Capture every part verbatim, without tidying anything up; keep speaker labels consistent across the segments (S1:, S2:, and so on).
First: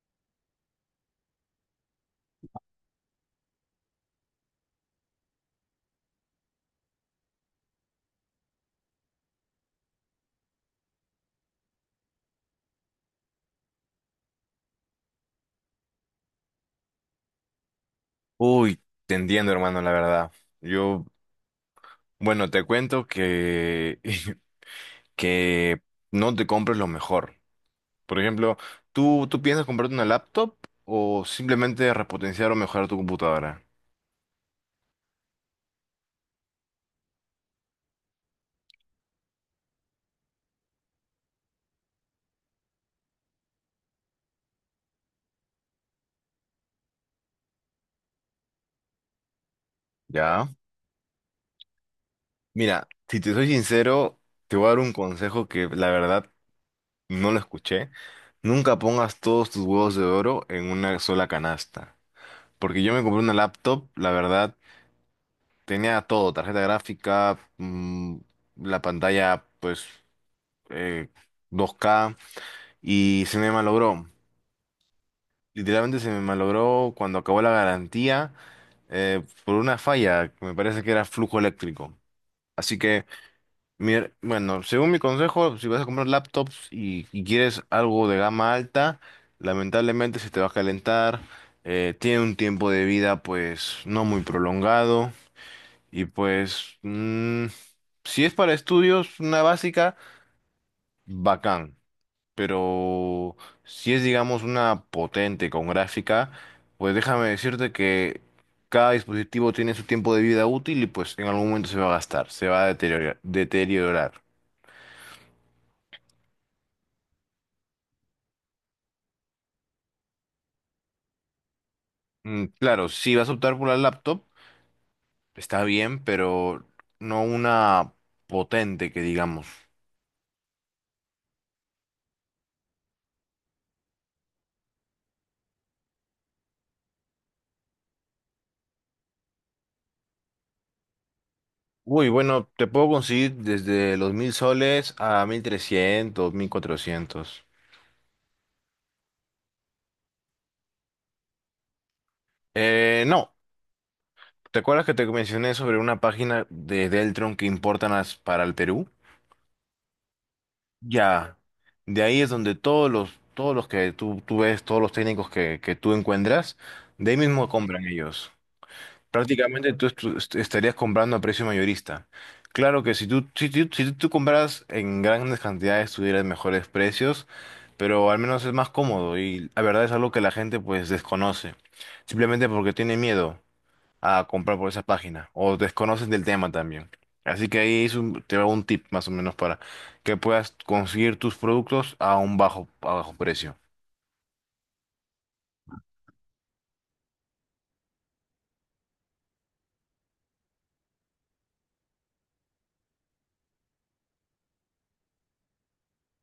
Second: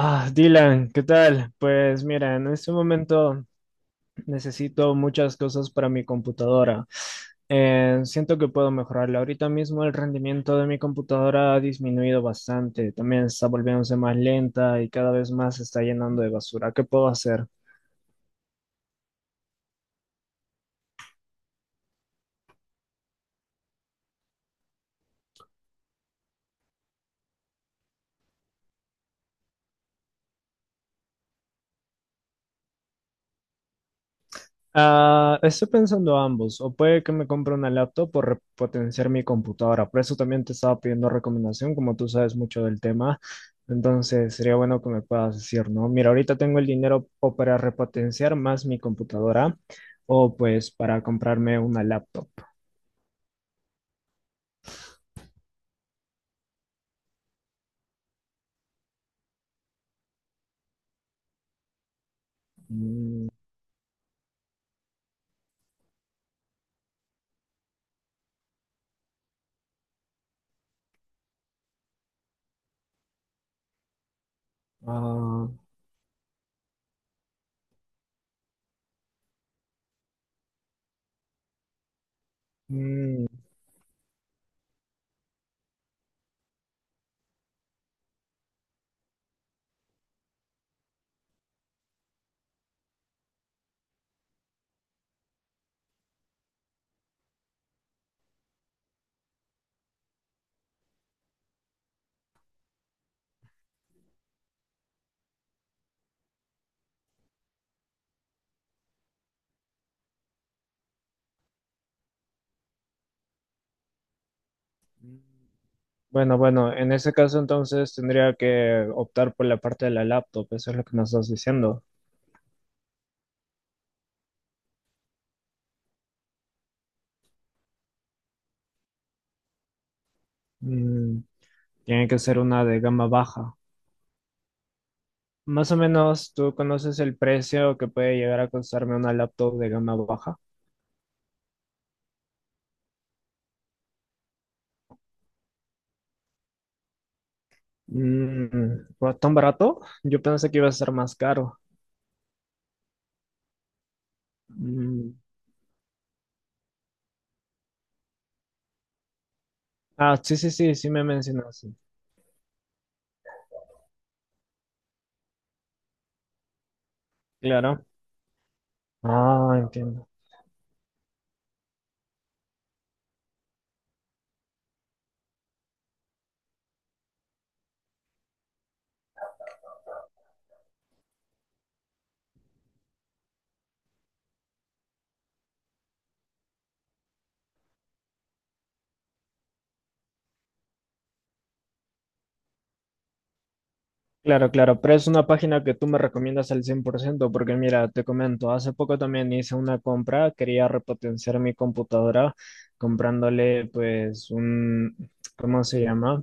S1: Ah, Dylan, ¿qué tal? Pues mira, en este momento necesito muchas cosas para mi computadora. Eh, siento que puedo mejorarla. Ahorita mismo el rendimiento de mi computadora ha disminuido bastante. También está volviéndose más lenta y cada vez más se está llenando de basura. ¿Qué puedo hacer?
S2: Uy, te entiendo, hermano, la verdad. Yo, bueno, te cuento que, que no te compres lo mejor. Por ejemplo, ¿tú, tú piensas comprarte una laptop o simplemente repotenciar o mejorar tu computadora?
S1: Ah, estoy pensando ambos, o puede que me compre una laptop por potenciar mi computadora. Por eso también te estaba pidiendo recomendación, como tú sabes mucho del tema. Entonces sería bueno que me puedas decir, ¿no? Mira, ahorita tengo el dinero o para repotenciar más mi computadora, o
S2: ¿Ya?
S1: pues para comprarme una laptop.
S2: Mira, si te soy sincero, te voy a dar un consejo que la verdad no lo escuché. Nunca pongas todos tus huevos de oro en una sola canasta. Porque yo me compré
S1: Mm,
S2: una laptop, la verdad tenía todo, tarjeta gráfica, mm, la pantalla, pues, eh, dos ka, y se me malogró.
S1: ah,
S2: Literalmente se me malogró cuando acabó la garantía, eh, por una falla, que me parece que era flujo eléctrico. Así que,
S1: mm,
S2: mi her- bueno, según mi consejo, si vas a comprar laptops y, y quieres algo de gama alta, lamentablemente se te va a calentar, eh, tiene un tiempo de vida, pues, no muy prolongado. Y pues, mm, si es para estudios, una básica, bacán. Pero si es, digamos, una potente con gráfica, pues déjame decirte que cada dispositivo tiene su tiempo de vida útil y pues en algún momento se va a gastar, se va a deteriorar, deteriorar.
S1: bueno, bueno, en ese caso entonces tendría que optar por la parte de la laptop, eso es lo que me estás diciendo.
S2: Mm, claro, si vas a optar por la laptop, está bien, pero no una potente que digamos.
S1: Mm, tiene que ser una de gama baja. Más o menos, ¿tú conoces el precio que puede llegar a costarme una laptop de gama baja?
S2: Uy, bueno, te puedo conseguir desde los mil soles a mil trescientos, mil cuatrocientos.
S1: Mm, ¿fue ¿tan barato? Yo pensé que iba a ser más caro.
S2: Eh, no, ¿te acuerdas que te
S1: Mm,
S2: mencioné sobre una página de Deltron que importan as- para el Perú?
S1: ah, sí, sí, sí, sí me
S2: Ya,
S1: mencionaste.
S2: de ahí es donde todos los, todos los que tú, tú ves, todos los técnicos que, que tú encuentras, de ahí mismo compran
S1: Claro.
S2: ellos.
S1: Ah,
S2: Prácticamente tú
S1: entiendo.
S2: estu- est- estarías comprando a precio mayorista. Claro que si tú, si tú, si tú compras en grandes cantidades, tuvieras mejores precios. Pero al menos es más cómodo y la verdad es algo que la gente pues desconoce, simplemente porque tiene miedo a comprar por esa página o desconocen del tema también. Así que ahí es un- te va un tip más o menos para que puedas conseguir tus productos a un bajo, a bajo precio.
S1: Claro, claro, pero es una página que tú me recomiendas al cien por ciento, porque mira, te comento, hace poco también hice una compra, quería repotenciar mi computadora comprándole pues un, ¿cómo se llama?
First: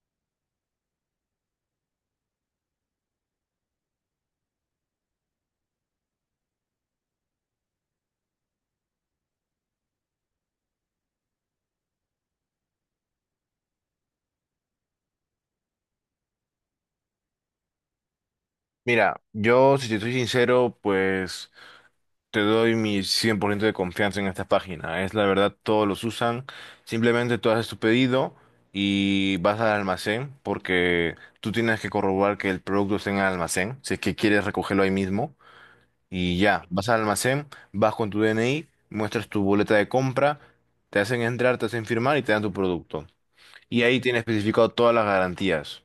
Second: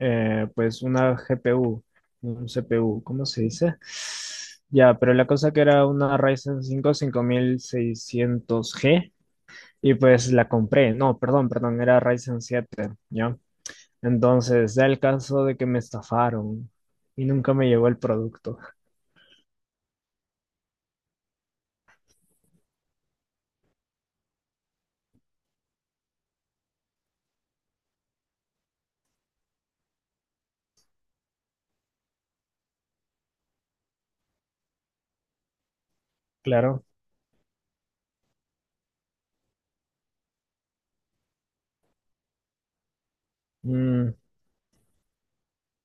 S1: eh, Pues una G P U, un C P U, ¿cómo se dice? Ya, pero la cosa que era una Ryzen cinco cinco mil seiscientos g y pues la compré, no, perdón, perdón, era Ryzen siete, ¿ya? Entonces, da el caso de que me estafaron y nunca me llegó el producto.
S2: Mira, yo si te soy sincero, pues te doy mi cien por ciento de confianza en esta página. Es la verdad, todos los usan. Simplemente tú haces tu pedido y vas al almacén porque tú tienes que corroborar que el producto esté en el almacén, si es que quieres recogerlo ahí mismo. Y ya,
S1: Claro,
S2: vas al almacén, vas con tu D N I, muestras tu boleta de compra, te hacen entrar, te hacen firmar y te dan tu producto. Y ahí
S1: mm,
S2: tiene especificado todas las garantías.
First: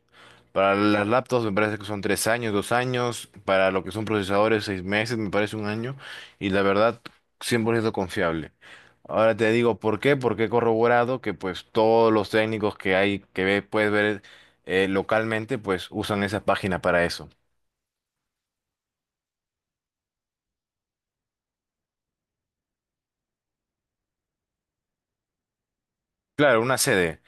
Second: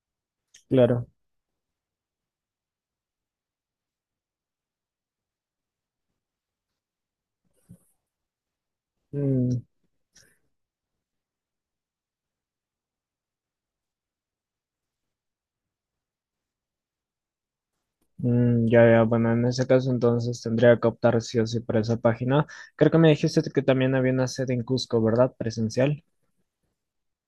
S2: Para
S1: claro,
S2: las laptops me parece que son tres años, dos años. Para lo que son procesadores, seis meses, me parece un año. Y la verdad, cien por ciento confiable. Ahora te
S1: mm,
S2: digo por qué, porque he corroborado que pues todos los técnicos que hay, que ve- puedes ver eh, localmente, pues usan esa página para eso.
S1: mm, ya, ya, bueno, en ese caso entonces tendría que optar sí o sí por esa página. Creo que me dijiste que también había una sede en Cusco, ¿verdad? Presencial.
S2: Claro, una sede.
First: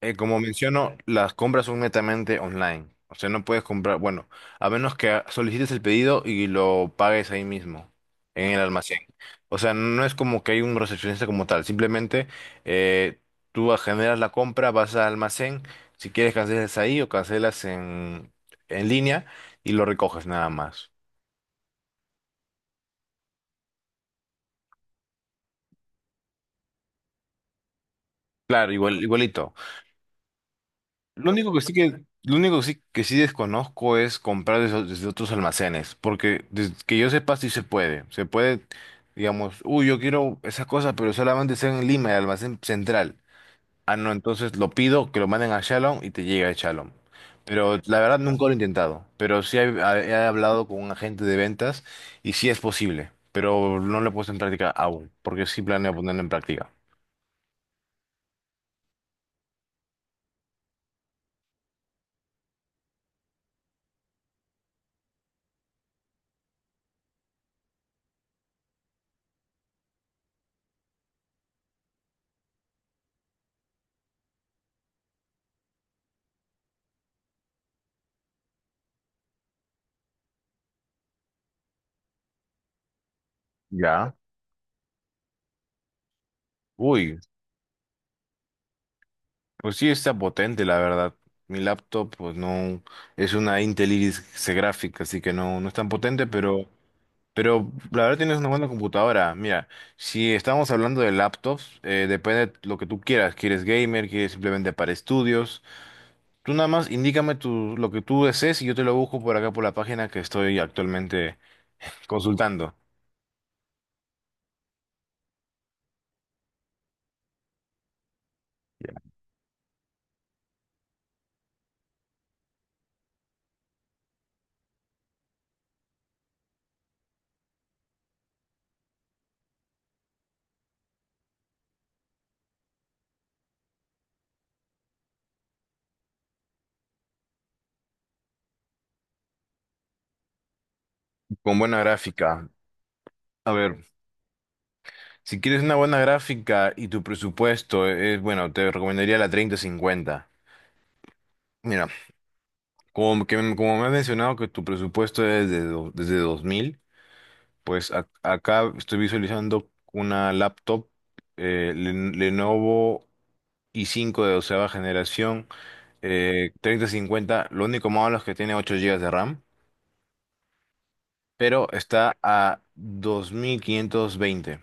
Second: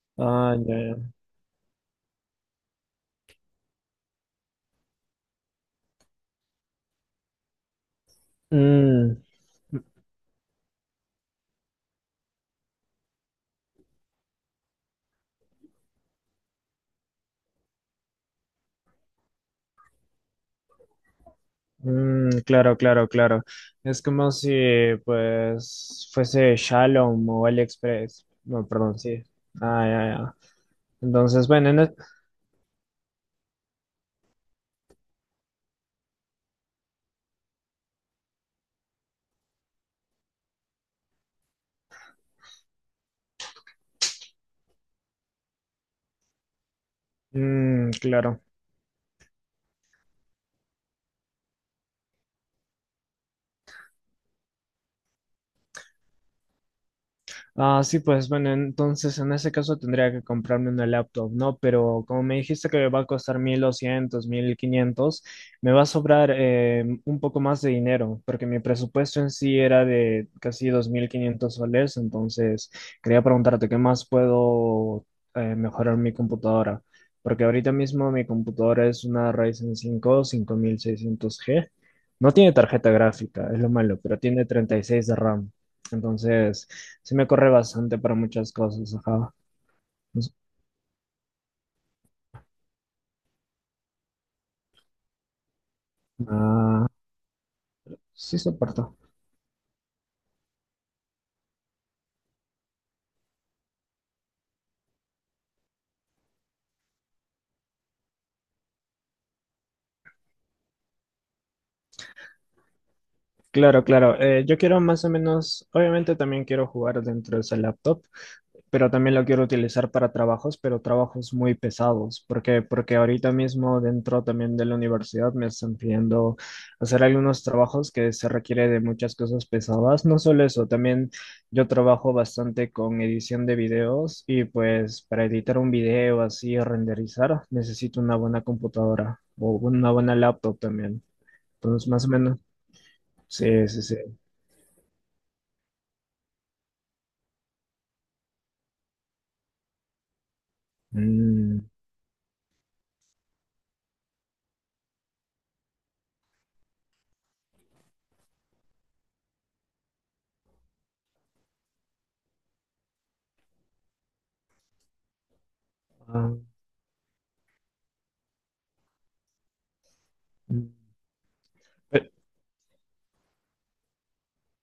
S2: Eh, como
S1: Ah, ya, ya.
S2: menciono, las compras son netamente online. O sea, no puedes comprar, bueno, a menos que solicites el pedido y lo pagues ahí mismo, en el almacén.
S1: Mm,
S2: O sea, no es como que hay un recepcionista como tal. Simplemente eh, tú generas la compra, vas al almacén, si quieres cancelas ahí o cancelas en, en línea y lo recoges nada más.
S1: mm, claro, claro, claro. Es como si, pues, fuese Shalom o AliExpress. No,
S2: Claro, igual,
S1: perdón, sí.
S2: igualito.
S1: Ah, ya, ya.
S2: Lo
S1: Entonces,
S2: único que
S1: bueno,
S2: sí
S1: en es-
S2: que, lo único que sí, que sí desconozco es comprar desde, desde otros almacenes, porque desde que yo sepa sí se puede. Se puede, digamos, uy, yo quiero esa cosa, pero solamente está en Lima, el almacén central. Ah, no, entonces lo pido, que lo manden a Shalom y te llega a Shalom. Pero
S1: mm,
S2: la verdad
S1: claro.
S2: nunca lo he intentado, pero sí he, he hablado con un agente de ventas y sí es posible, pero no lo he puesto en práctica aún, porque sí planeo ponerlo en práctica.
S1: Ah, sí, pues bueno, entonces en ese caso tendría que comprarme una laptop, ¿no? Pero como me dijiste que me va a costar mil doscientos, mil quinientos, me va a sobrar eh, un poco más de dinero, porque mi presupuesto en sí era de casi dos mil quinientos soles, entonces quería preguntarte qué más puedo eh, mejorar mi computadora, porque ahorita mismo mi computadora es una Ryzen cinco, cinco mil seiscientos g, no tiene tarjeta gráfica, es lo malo,
S2: Ya.
S1: pero tiene treinta y seis de RAM. Entonces, sí
S2: Uy.
S1: me corre bastante para muchas cosas, ajá.
S2: Pues sí, está
S1: Es-
S2: potente, la verdad. Mi laptop, pues no, es una Intel Iris C gráfica, así que no, no es tan potente, pero,
S1: Ah,
S2: pero la verdad tienes
S1: sí
S2: una buena
S1: soporto.
S2: computadora. Mira, si estamos hablando de laptops, eh, depende de lo que tú quieras. ¿Quieres gamer? ¿Quieres simplemente para estudios? Tú nada más indícame tu, lo que tú desees y yo te lo busco por acá por la página que estoy actualmente consultando.
S1: Claro, claro. Eh, yo quiero más o menos, obviamente también quiero jugar dentro de ese laptop, pero
S2: Ya.
S1: también lo quiero utilizar para trabajos, pero trabajos muy pesados, porque porque ahorita mismo dentro también de la universidad me están pidiendo hacer algunos trabajos que se requiere de muchas cosas pesadas, no solo eso, también yo trabajo bastante con edición de videos y pues para editar un video así renderizar necesito una buena computadora o una buena laptop también.
S2: Con buena
S1: Entonces, más o menos,
S2: gráfica. A
S1: sí, sí,
S2: ver,
S1: sí.
S2: si quieres una buena gráfica y tu presupuesto es, bueno, te recomendaría la treinta cincuenta.
S1: Mm,
S2: Mira, como, que, como me has mencionado que tu presupuesto es de do- desde dos mil, pues ac- acá estoy visualizando una laptop eh, Len- Lenovo i cinco de doceava generación,
S1: ah,
S2: eh, treinta cincuenta, lo único malo es que tiene ocho gigas de RAM,
S1: mm.
S2: pero está a dos mil quinientos veinte.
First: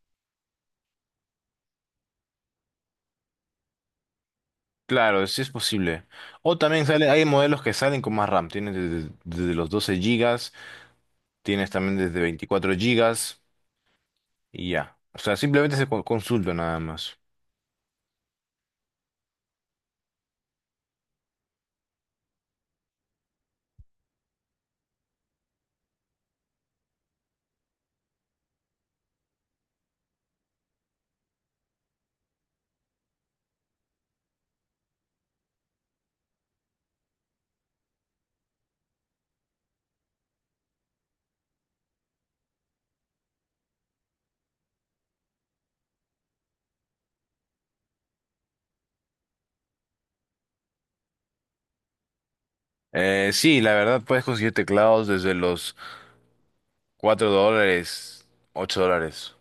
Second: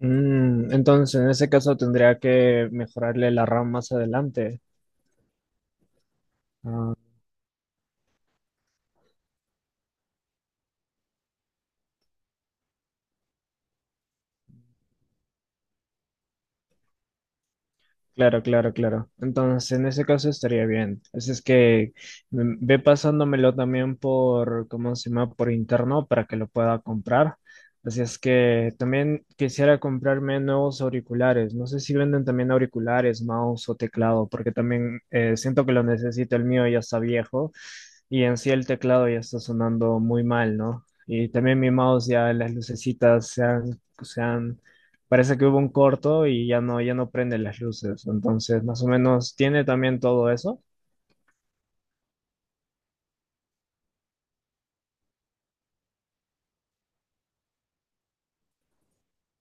S1: Mm, entonces, en ese caso tendría que mejorarle la RAM más adelante.
S2: Claro, sí es posible. O también
S1: Ah,
S2: sale, hay modelos que salen con más RAM, tienes desde, desde los doce gigas, tienes también desde veinticuatro gigas. Y ya. O sea, simplemente se co- consulta nada más.
S1: claro, claro, claro. Entonces, en ese caso estaría bien. Así es que mm, ve pasándomelo también por, ¿cómo se llama? Por interno para que lo pueda comprar. Así es que también quisiera comprarme nuevos auriculares. No sé si venden también auriculares, mouse o teclado, porque también eh, siento que lo necesito. El mío ya está viejo y en sí el teclado ya está sonando muy mal, ¿no? Y también mi mouse ya las lucecitas se han, se han parece que hubo un corto y ya no, ya no prende las luces. Entonces, más o menos, tiene también todo eso.
S2: Eh, sí, la verdad puedes conseguir teclados desde los cuatro dólares, ocho dólares.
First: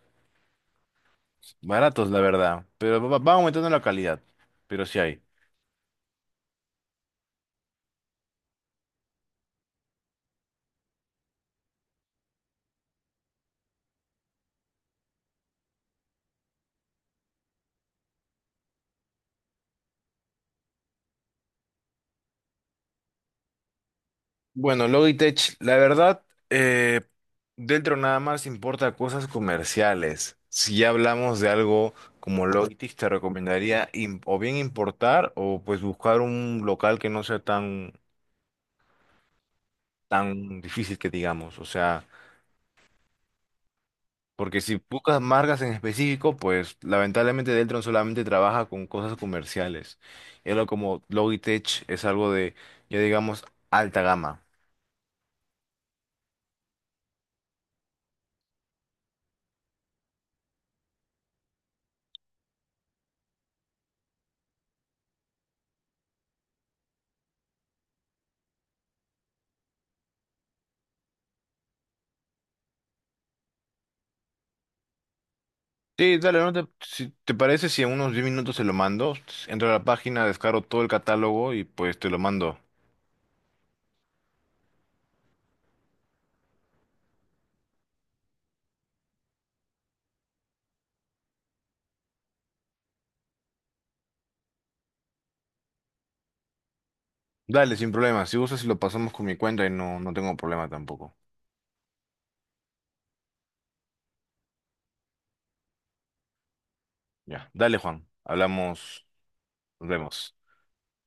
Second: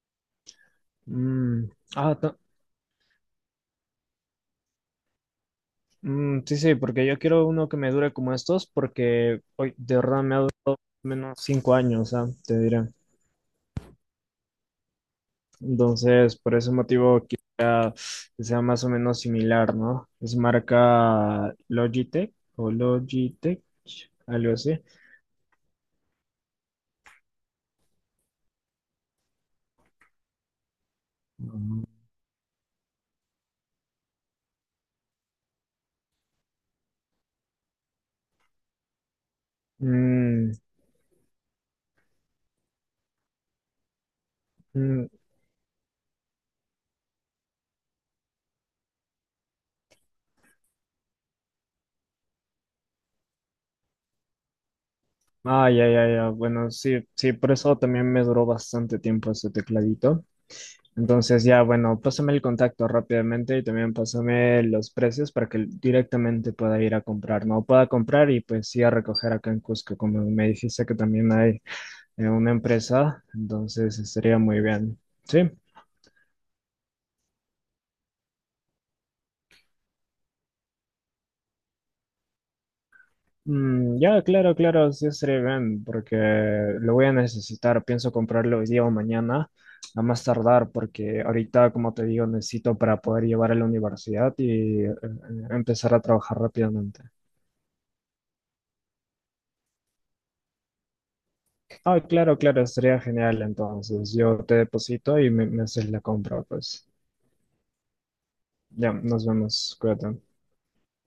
S1: Mm,
S2: Baratos,
S1: ah,
S2: la
S1: ta-
S2: verdad. Pero va, va aumentando la calidad. Pero sí hay.
S1: mm, sí, sí, porque yo quiero uno que me dure como estos, porque hoy de verdad me ha durado menos cinco años, ah, te diré. Entonces, por ese motivo, quisiera que sea más o menos similar, ¿no? Es marca Logitech o Logitech, algo así.
S2: Bueno, Logitech, la verdad, eh, dentro nada más importa cosas comerciales. Si ya hablamos de
S1: Mm,
S2: algo como Logitech, te recomendaría im- o bien importar o pues buscar un local que no sea tan, tan difícil que digamos. O sea. Porque si
S1: mm,
S2: buscas marcas en específico, pues lamentablemente Deltron solamente trabaja con cosas comerciales. Y algo como Logitech es algo de, ya digamos, alta gama.
S1: ah, ya, ya, ya. Bueno, sí, sí, por eso también me duró bastante tiempo ese tecladito. Entonces, ya, bueno, pásame el contacto rápidamente y también pásame los precios para que directamente pueda ir a comprar, ¿no? Pueda comprar y pues sí a recoger acá en Cusco, como me dijiste que también hay eh, una empresa, entonces estaría muy bien. ¿Sí?
S2: Sí, dale, no te, si te parece, si en unos diez minutos se lo mando, entro a la página, descargo todo el catálogo y pues te lo mando.
S1: Mm, ya, claro, claro, sí estaría bien, porque lo voy a necesitar. Pienso comprarlo hoy día o mañana, a más tardar, porque ahorita, como te digo, necesito para poder llevar a la universidad y eh, empezar a trabajar rápidamente.
S2: Dale, sin problema. Si gustas, lo pasamos con mi cuenta y no, no tengo problema tampoco.
S1: Ah, claro, claro, estaría genial. Entonces, yo te deposito y me, me haces la compra, pues.
S2: Ya, dale, Juan.
S1: Ya,
S2: Hablamos,
S1: nos vemos,
S2: nos
S1: cuídate.
S2: vemos.